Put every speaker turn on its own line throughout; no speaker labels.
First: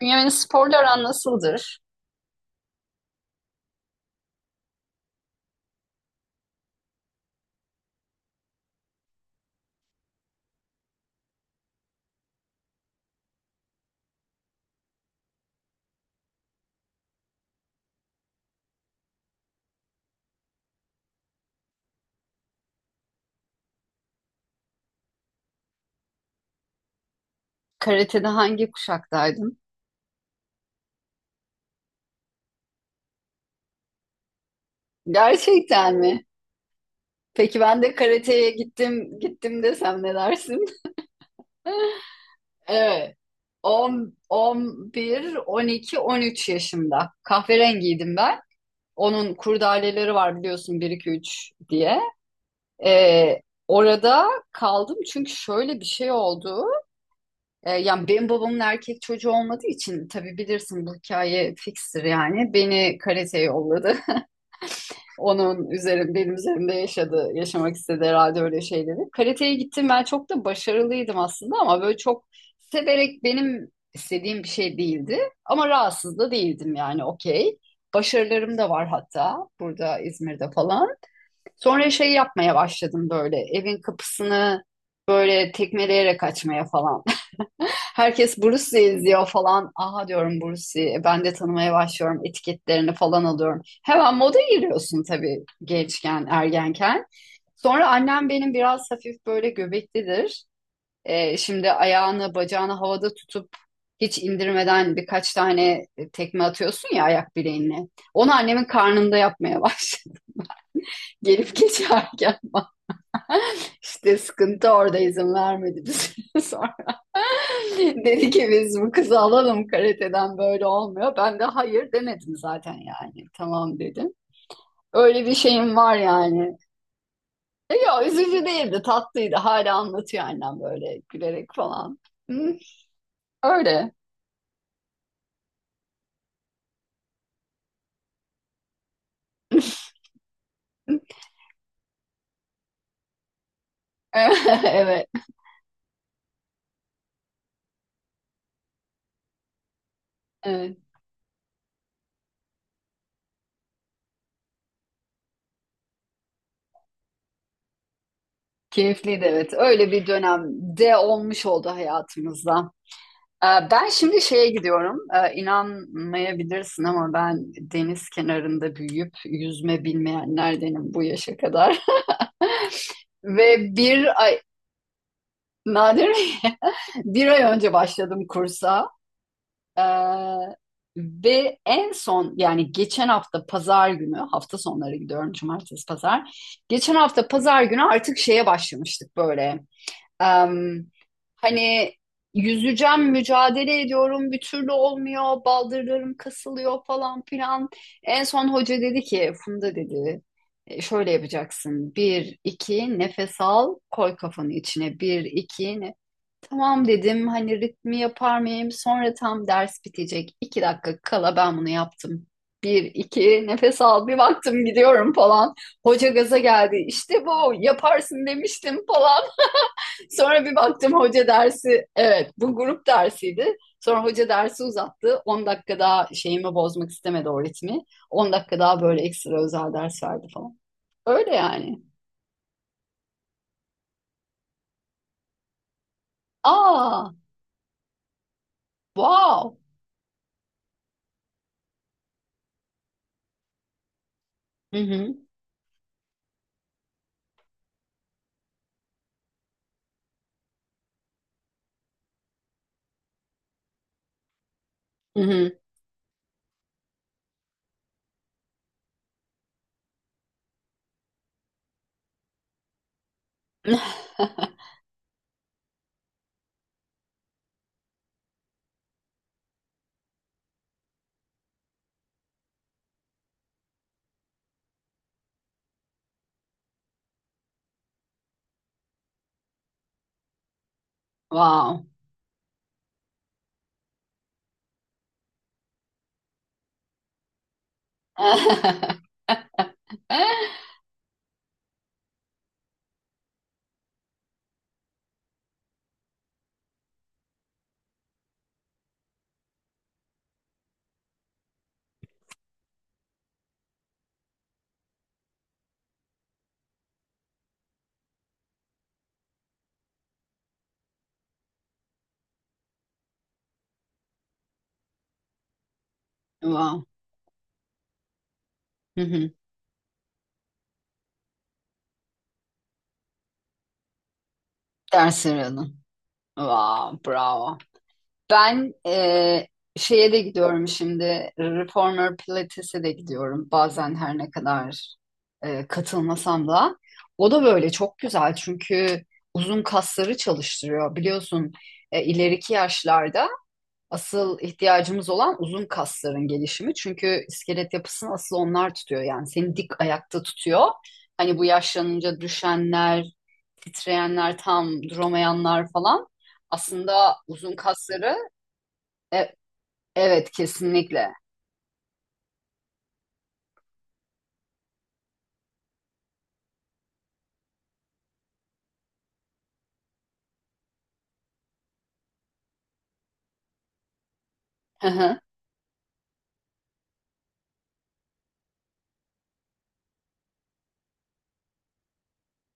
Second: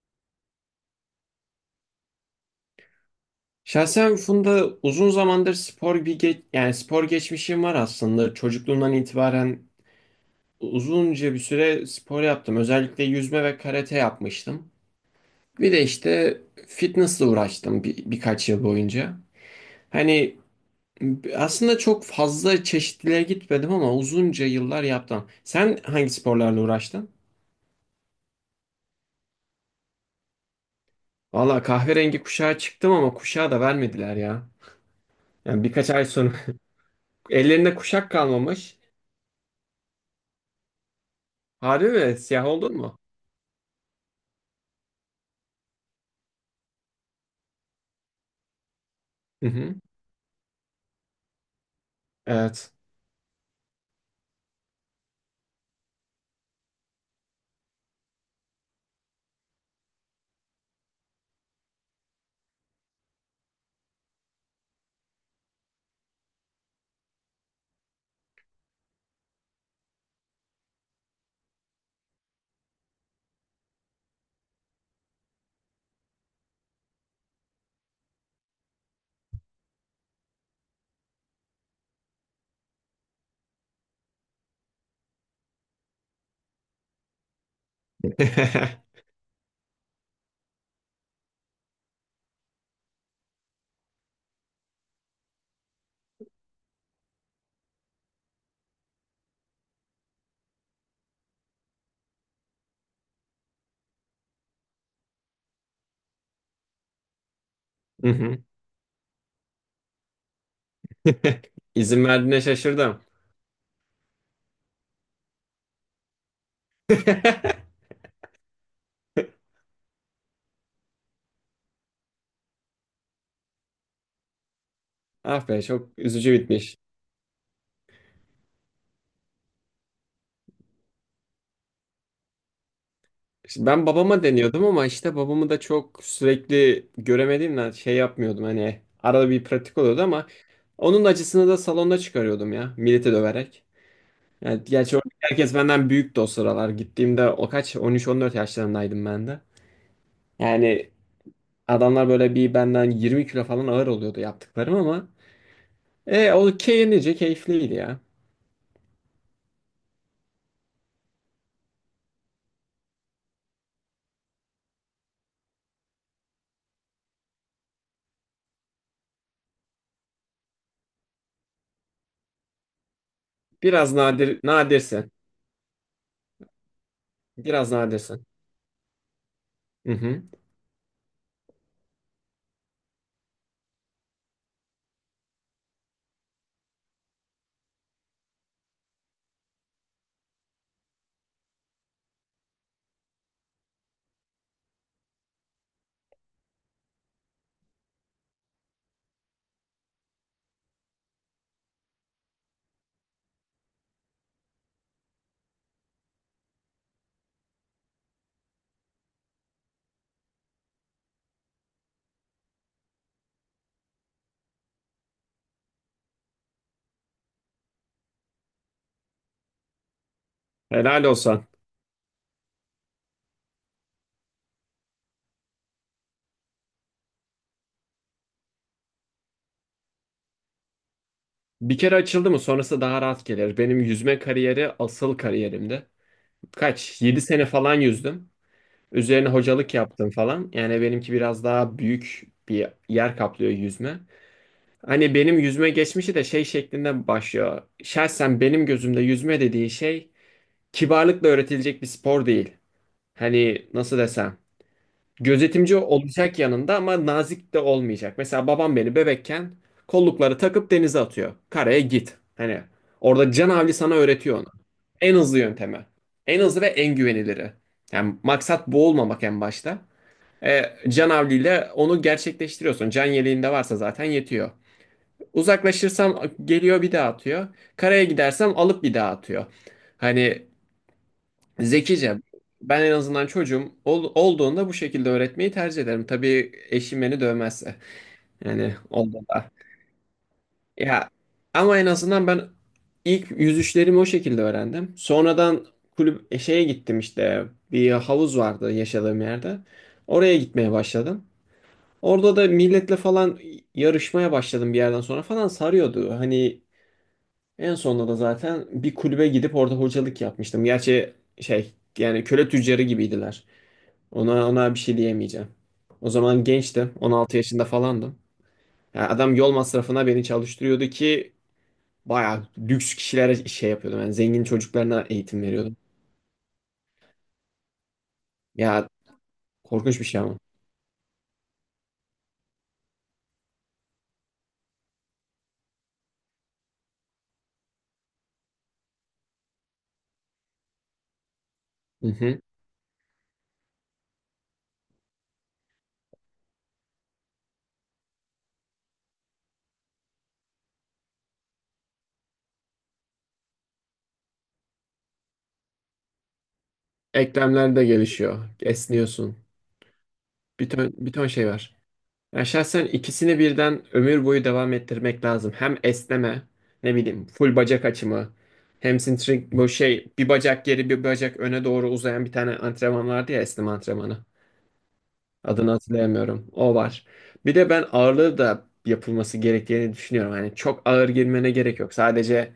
Bünyamin'in sporla aran nasıldır?
Şahsen Funda uzun zamandır yani spor geçmişim var aslında. Çocukluğumdan itibaren uzunca bir süre spor yaptım. Özellikle yüzme ve karate yapmıştım. Bir de işte fitnessle uğraştım bir, birkaç yıl boyunca. Hani aslında çok fazla çeşitliliğe gitmedim ama uzunca yıllar yaptım. Sen hangi sporlarla uğraştın?
Karate'de hangi kuşaktaydın?
Valla kahverengi kuşağa çıktım ama kuşağı da vermediler ya. Yani birkaç
Gerçekten
ay
mi?
sonra
Peki
ellerinde
ben de
kuşak
karateye
kalmamış.
gittim, gittim desem ne dersin?
Harbi mi? Siyah oldun mu?
Evet. 10, 11, 12, 13 yaşında. Kahverengiydim ben. Onun kurdaleleri var biliyorsun bir 2 3 diye.
Evet.
Ee, Orada kaldım çünkü şöyle bir şey oldu. Yani benim babamın erkek çocuğu olmadığı için tabii bilirsin bu hikaye fikstir yani. Beni karateye yolladı. Benim üzerimde yaşamak istedi herhalde öyle şeyleri. Karateye gittim, ben çok da başarılıydım aslında ama böyle çok severek benim istediğim bir şey değildi. Ama rahatsız da değildim yani, okey. Başarılarım da var hatta, burada İzmir'de falan. Sonra şey yapmaya başladım, böyle evin kapısını böyle tekmeleyerek açmaya falan. Herkes Bruce izliyor falan. Aha diyorum Bruce. Ben de tanımaya başlıyorum. Etiketlerini falan alıyorum. Hemen moda giriyorsun tabii, gençken, ergenken. Sonra annem benim biraz hafif böyle göbeklidir. Şimdi ayağını, bacağını havada tutup hiç indirmeden birkaç tane tekme atıyorsun ya ayak bileğinle.
Hı
Onu
hı.
annemin karnında yapmaya başladı. Gelip
İzin
geçerken
verdiğine şaşırdım.
işte sıkıntı orada izin vermedi bize. Dedi ki biz bu kızı alalım karateden, böyle olmuyor. Ben de hayır demedim zaten yani. Tamam dedim. Öyle bir
Ah be
şeyim var
çok üzücü
yani.
bitmiş.
E ya, üzücü değildi, tatlıydı. Hala anlatıyor annem böyle gülerek falan. Hı,
İşte ben
öyle.
babama deniyordum ama işte babamı da çok sürekli göremediğimden şey yapmıyordum hani arada bir pratik oluyordu ama onun acısını da salonda çıkarıyordum ya millete döverek. Yani gerçi
Evet,
orada herkes benden büyüktü o sıralar. Gittiğimde o kaç 13-14 yaşlarındaydım ben de.
evet.
Yani adamlar böyle bir benden 20 kilo falan ağır oluyordu yaptıklarım ama o keyiflice keyifliydi ya.
Keyifliydi, evet. Öyle bir dönemde olmuş oldu hayatımızda. Ben şimdi şeye gidiyorum. İnanmayabilirsin ama ben deniz kenarında büyüyüp yüzme bilmeyenlerdenim bu yaşa kadar. Ve
Biraz
bir ay,
nadirsin.
nadir mi? Bir ay önce
Biraz
başladım
nadirsin.
kursa. Ee,
Hı hı.
Ve en son yani geçen hafta pazar günü, hafta sonları gidiyorum, cumartesi pazar. Geçen hafta pazar günü artık şeye başlamıştık böyle. Em, Hani yüzeceğim, mücadele ediyorum, bir türlü olmuyor, baldırlarım kasılıyor falan filan. En son hoca dedi ki, "Funda" dedi, "E, şöyle yapacaksın. Bir, iki, nefes al, koy kafanı içine. Bir, iki, ne? Tamam" dedim, hani ritmi yapar mıyım? Sonra tam ders bitecek. 2 dakika kala ben bunu yaptım. Bir, iki, nefes al, bir baktım gidiyorum falan. Hoca gaza geldi. İşte bu, yaparsın demiştim falan. Sonra bir baktım
Helal
hoca
olsan.
dersi, evet, bu grup dersiydi. Sonra hoca dersi uzattı. 10 dakika daha şeyimi bozmak istemedi, o ritmi. 10 dakika daha böyle ekstra özel ders verdi falan. Öyle yani.
Bir kere açıldı mı sonrası daha rahat gelir. Benim yüzme kariyeri asıl kariyerimdi. Kaç?
Aa,
7 sene falan yüzdüm. Üzerine
wow.
hocalık yaptım falan. Yani benimki biraz daha büyük bir yer kaplıyor yüzme.
Hı
Hani
hı.
benim yüzme geçmişi de şey şeklinde başlıyor. Şahsen benim gözümde yüzme dediği şey kibarlıkla öğretilecek bir spor değil. Hani nasıl desem?
Hı hı.
Gözetimci olacak yanında ama nazik de olmayacak. Mesela babam beni bebekken kollukları takıp denize atıyor. Karaya git. Hani orada canavli sana öğretiyor onu. En hızlı yöntemi. En hızlı ve en güveniliri. Yani maksat boğulmamak en başta. E, Canavliyle onu gerçekleştiriyorsun. Can yeleğinde varsa zaten yetiyor. Uzaklaşırsam geliyor bir daha atıyor. Karaya gidersem alıp bir daha atıyor. Hani
Wow.
zekice. Ben en azından çocuğum olduğunda bu şekilde öğretmeyi tercih ederim. Tabii eşim beni dövmezse. Yani olduğunda. Ya ama en azından ben ilk yüzüşlerimi o şekilde öğrendim. Sonradan kulüp şeye gittim işte bir havuz vardı yaşadığım yerde. Oraya gitmeye başladım. Orada da milletle falan yarışmaya başladım bir yerden sonra falan sarıyordu. Hani en sonunda da zaten bir kulübe gidip orada hocalık yapmıştım. Gerçi şey yani köle tüccarı gibiydiler. Ona bir şey diyemeyeceğim. O zaman
Wow.
gençtim. 16 yaşında falandım.
Hı
Yani
hı.
adam yol masrafına beni çalıştırıyordu ki bayağı lüks kişilere şey yapıyordum. Yani zengin çocuklarına
Ders
eğitim veriyordum.
aradım. Wow, bravo. Ben
Ya korkunç bir
şeye de
şey ama.
gidiyorum şimdi. Reformer Pilates'e de gidiyorum. Bazen her ne kadar katılmasam da. O da böyle çok güzel çünkü uzun kasları çalıştırıyor. Biliyorsun
Hı hı.
ileriki yaşlarda asıl ihtiyacımız olan uzun kasların gelişimi. Çünkü iskelet yapısını asıl onlar tutuyor. Yani seni dik ayakta tutuyor. Hani bu yaşlanınca düşenler, titreyenler, tam duramayanlar falan. Aslında uzun
Eklemler de
kasları.
gelişiyor.
e,
Esniyorsun.
Evet,
Bir ton,
kesinlikle.
bir ton şey var. Ya şahsen ikisini birden ömür boyu devam ettirmek lazım. Hem esneme, ne bileyim full bacak açımı, hamstring bu şey bir bacak geri bir bacak öne doğru uzayan bir tane antrenman vardı ya esneme antrenmanı.
Hı hı.
Adını hatırlayamıyorum. O var. Bir de ben ağırlığı da yapılması gerektiğini düşünüyorum. Hani çok ağır girmene gerek yok. Sadece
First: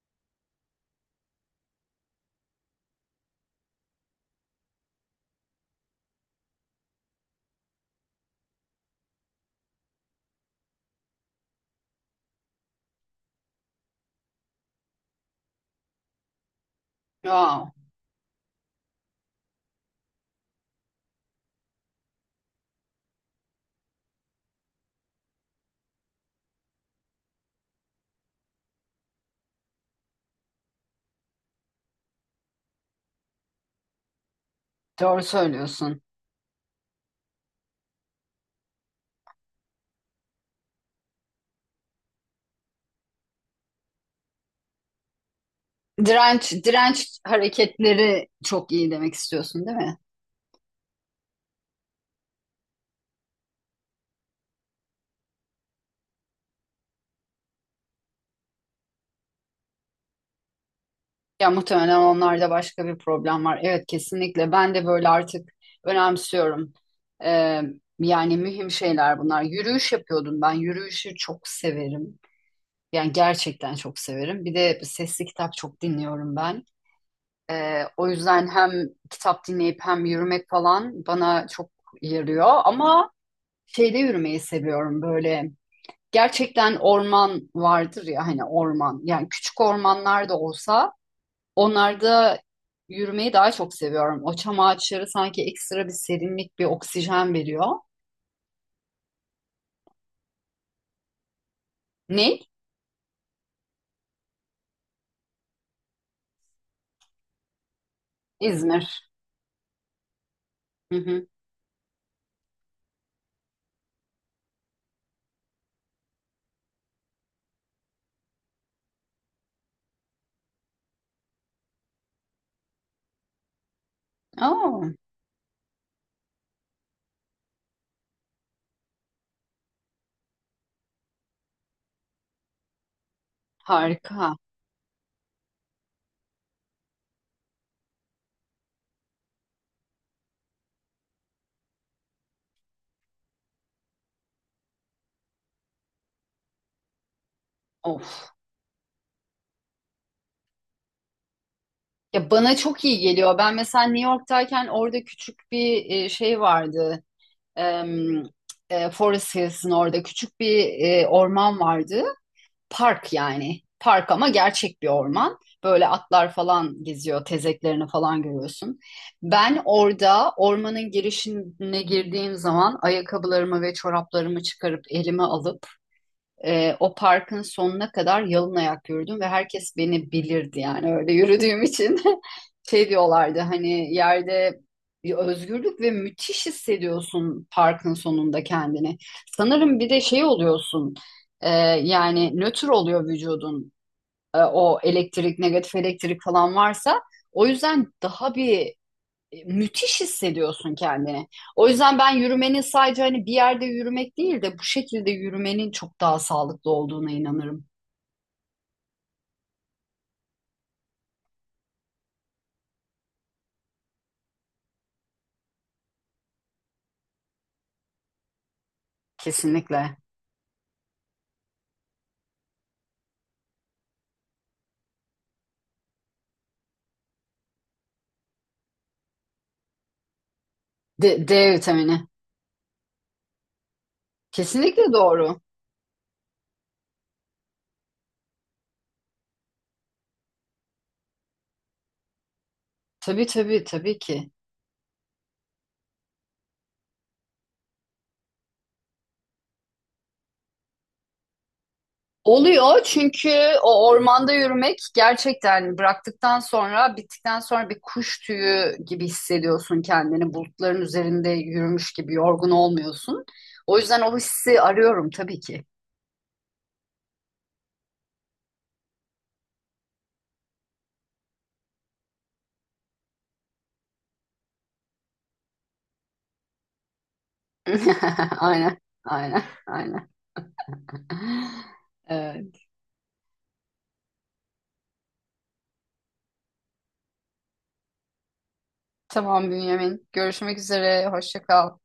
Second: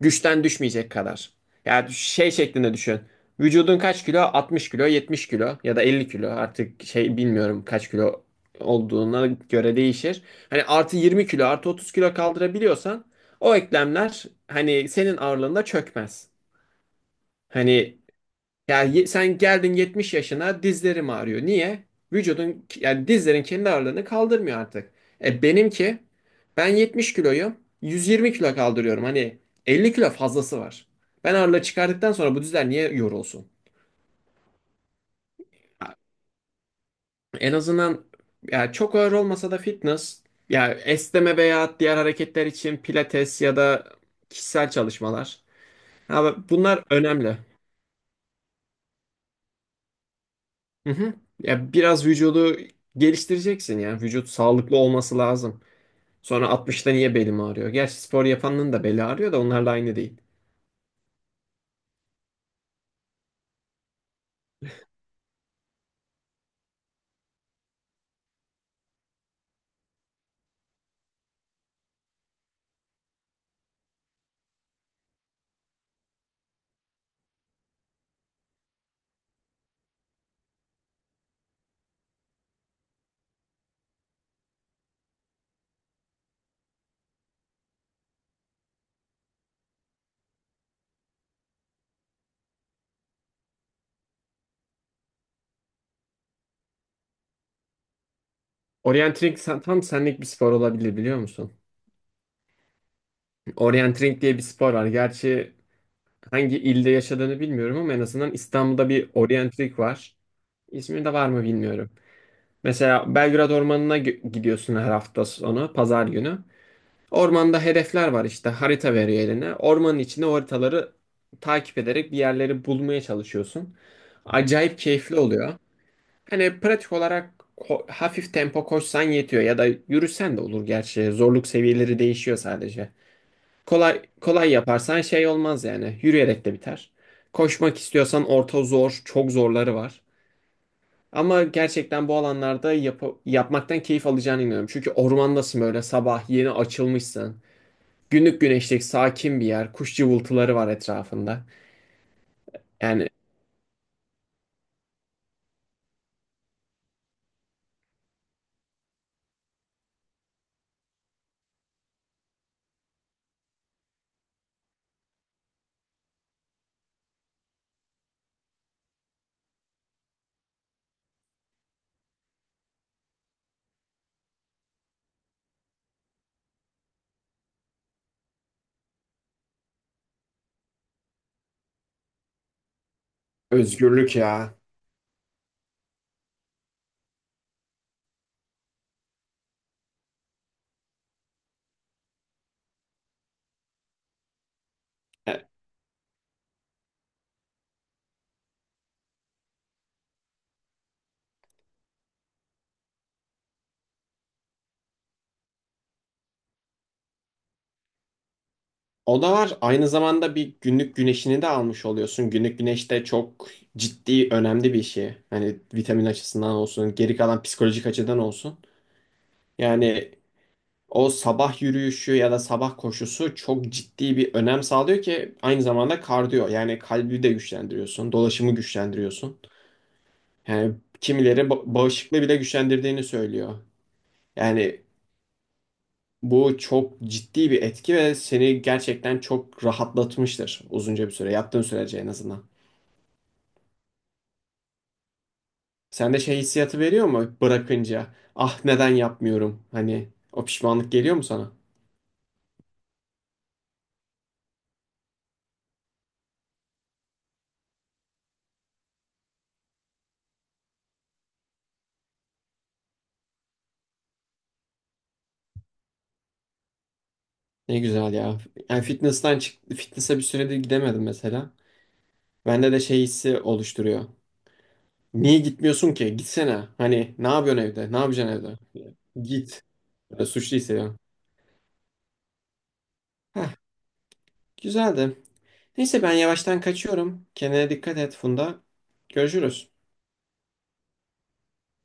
güçten düşmeyecek kadar. Yani şey şeklinde düşün. Vücudun kaç kilo? 60 kilo, 70 kilo ya da 50 kilo. Artık şey bilmiyorum kaç kilo olduğuna göre değişir. Hani artı 20 kilo, artı 30 kilo kaldırabiliyorsan o eklemler hani senin ağırlığında çökmez.
Wow,
Hani ya sen geldin 70 yaşına dizlerim ağrıyor. Niye? Vücudun yani dizlerin kendi ağırlığını kaldırmıyor artık. Benimki ben 70 kiloyum. 120 kilo kaldırıyorum. Hani 50 kilo fazlası var. Ben ağırlığı çıkardıktan sonra bu dizler niye yorulsun?
doğru söylüyorsun.
En azından ya çok ağır olmasa da fitness ya esneme veya diğer hareketler için pilates ya da kişisel çalışmalar. Ha,
Direnç,
bunlar
direnç
önemli.
hareketleri çok iyi demek istiyorsun, değil mi?
Hı hı. Ya biraz vücudu geliştireceksin ya. Vücut sağlıklı olması lazım. Sonra 60'ta niye belim ağrıyor? Gerçi spor yapanın da beli ağrıyor da onlarla aynı değil.
Ya muhtemelen onlarda başka bir problem var. Evet, kesinlikle. Ben de böyle artık önemsiyorum. Ee, Yani mühim şeyler bunlar. Yürüyüş yapıyordum ben. Yürüyüşü çok severim. Yani gerçekten çok severim. Bir de sesli kitap çok dinliyorum ben. O yüzden hem kitap dinleyip hem yürümek falan bana çok yarıyor ama şeyde yürümeyi seviyorum böyle. Gerçekten orman vardır ya, hani orman. Yani küçük ormanlar da olsa onlarda yürümeyi daha çok seviyorum. O çam ağaçları sanki ekstra bir serinlik, bir oksijen veriyor.
Orienteering tam senlik bir spor olabilir biliyor musun?
Ne?
Orienteering diye bir spor var. Gerçi hangi ilde yaşadığını bilmiyorum ama en azından İstanbul'da
İzmir.
bir orienteering var.
Hı
İzmir'de
hı.
var mı bilmiyorum. Mesela Belgrad Ormanı'na gidiyorsun her hafta sonu, pazar günü. Ormanda hedefler var işte harita veriyor eline. Ormanın içinde o haritaları takip ederek bir yerleri bulmaya çalışıyorsun. Acayip
Aa,
keyifli oluyor. Hani pratik olarak hafif tempo koşsan yetiyor ya da yürüsen de olur gerçi. Zorluk seviyeleri değişiyor sadece. Kolay
harika.
kolay yaparsan şey olmaz yani. Yürüyerek de biter. Koşmak istiyorsan orta zor, çok zorları var. Ama gerçekten bu alanlarda yapmaktan keyif alacağına inanıyorum. Çünkü ormandasın böyle sabah yeni açılmışsın.
Of.
Günlük güneşlik, sakin bir yer. Kuş cıvıltıları var etrafında.
Ya bana çok iyi
Yani
geliyor. Ben mesela New York'tayken orada küçük bir şey vardı. Em, Forest Hills'in orada küçük bir orman vardı. Park yani. Park ama gerçek bir orman. Böyle atlar falan geziyor, tezeklerini falan görüyorsun. Ben orada ormanın girişine girdiğim zaman ayakkabılarımı ve çoraplarımı çıkarıp elime alıp o parkın sonuna kadar yalın ayak yürüdüm ve herkes beni bilirdi yani öyle yürüdüğüm için. Şey diyorlardı, hani
özgürlük ya.
yerde bir özgürlük ve müthiş hissediyorsun parkın sonunda kendini. Sanırım bir de şey oluyorsun, e, yani nötr oluyor vücudun. O elektrik,
E,
negatif elektrik falan varsa, o yüzden daha bir müthiş hissediyorsun kendini. O yüzden ben yürümenin sadece hani bir yerde yürümek değil de bu şekilde yürümenin çok daha sağlıklı olduğuna inanırım.
O da var. Aynı zamanda bir günlük güneşini de almış oluyorsun. Günlük güneş de çok ciddi, önemli bir şey. Hani vitamin açısından olsun, geri kalan psikolojik açıdan olsun.
Kesinlikle.
Yani o sabah yürüyüşü ya da sabah koşusu çok ciddi bir önem sağlıyor ki aynı zamanda kardiyo. Yani kalbi de güçlendiriyorsun, dolaşımı güçlendiriyorsun. Yani
D
kimileri
vitamini.
bağışıklığı bile güçlendirdiğini söylüyor. Yani
Kesinlikle doğru.
bu çok ciddi bir etki ve seni gerçekten çok rahatlatmıştır uzunca bir süre, yaptığın sürece en azından.
Tabii, tabii, tabii ki.
Sen de şey hissiyatı veriyor mu bırakınca? Ah neden yapmıyorum? Hani o pişmanlık geliyor mu sana?
Oluyor çünkü o ormanda yürümek gerçekten, bıraktıktan sonra, bittikten sonra bir kuş tüyü gibi hissediyorsun kendini. Bulutların üzerinde yürümüş gibi, yorgun olmuyorsun. O yüzden o hissi arıyorum tabii ki.
Ne güzel ya. Yani fitness'tan çıktı, fitness'e bir süredir gidemedim mesela. Bende de şey hissi oluşturuyor. Niye gitmiyorsun ki? Gitsene. Hani ne yapıyorsun evde? Ne yapacaksın evde?
Aynen, aynen,
Git.
aynen.
Böyle suçlu hissediyorum.
Ee,
Heh, güzeldi. Neyse ben yavaştan kaçıyorum. Kendine dikkat et Funda.
tamam
Görüşürüz.
Bünyamin. Görüşmek üzere. Hoşça kal.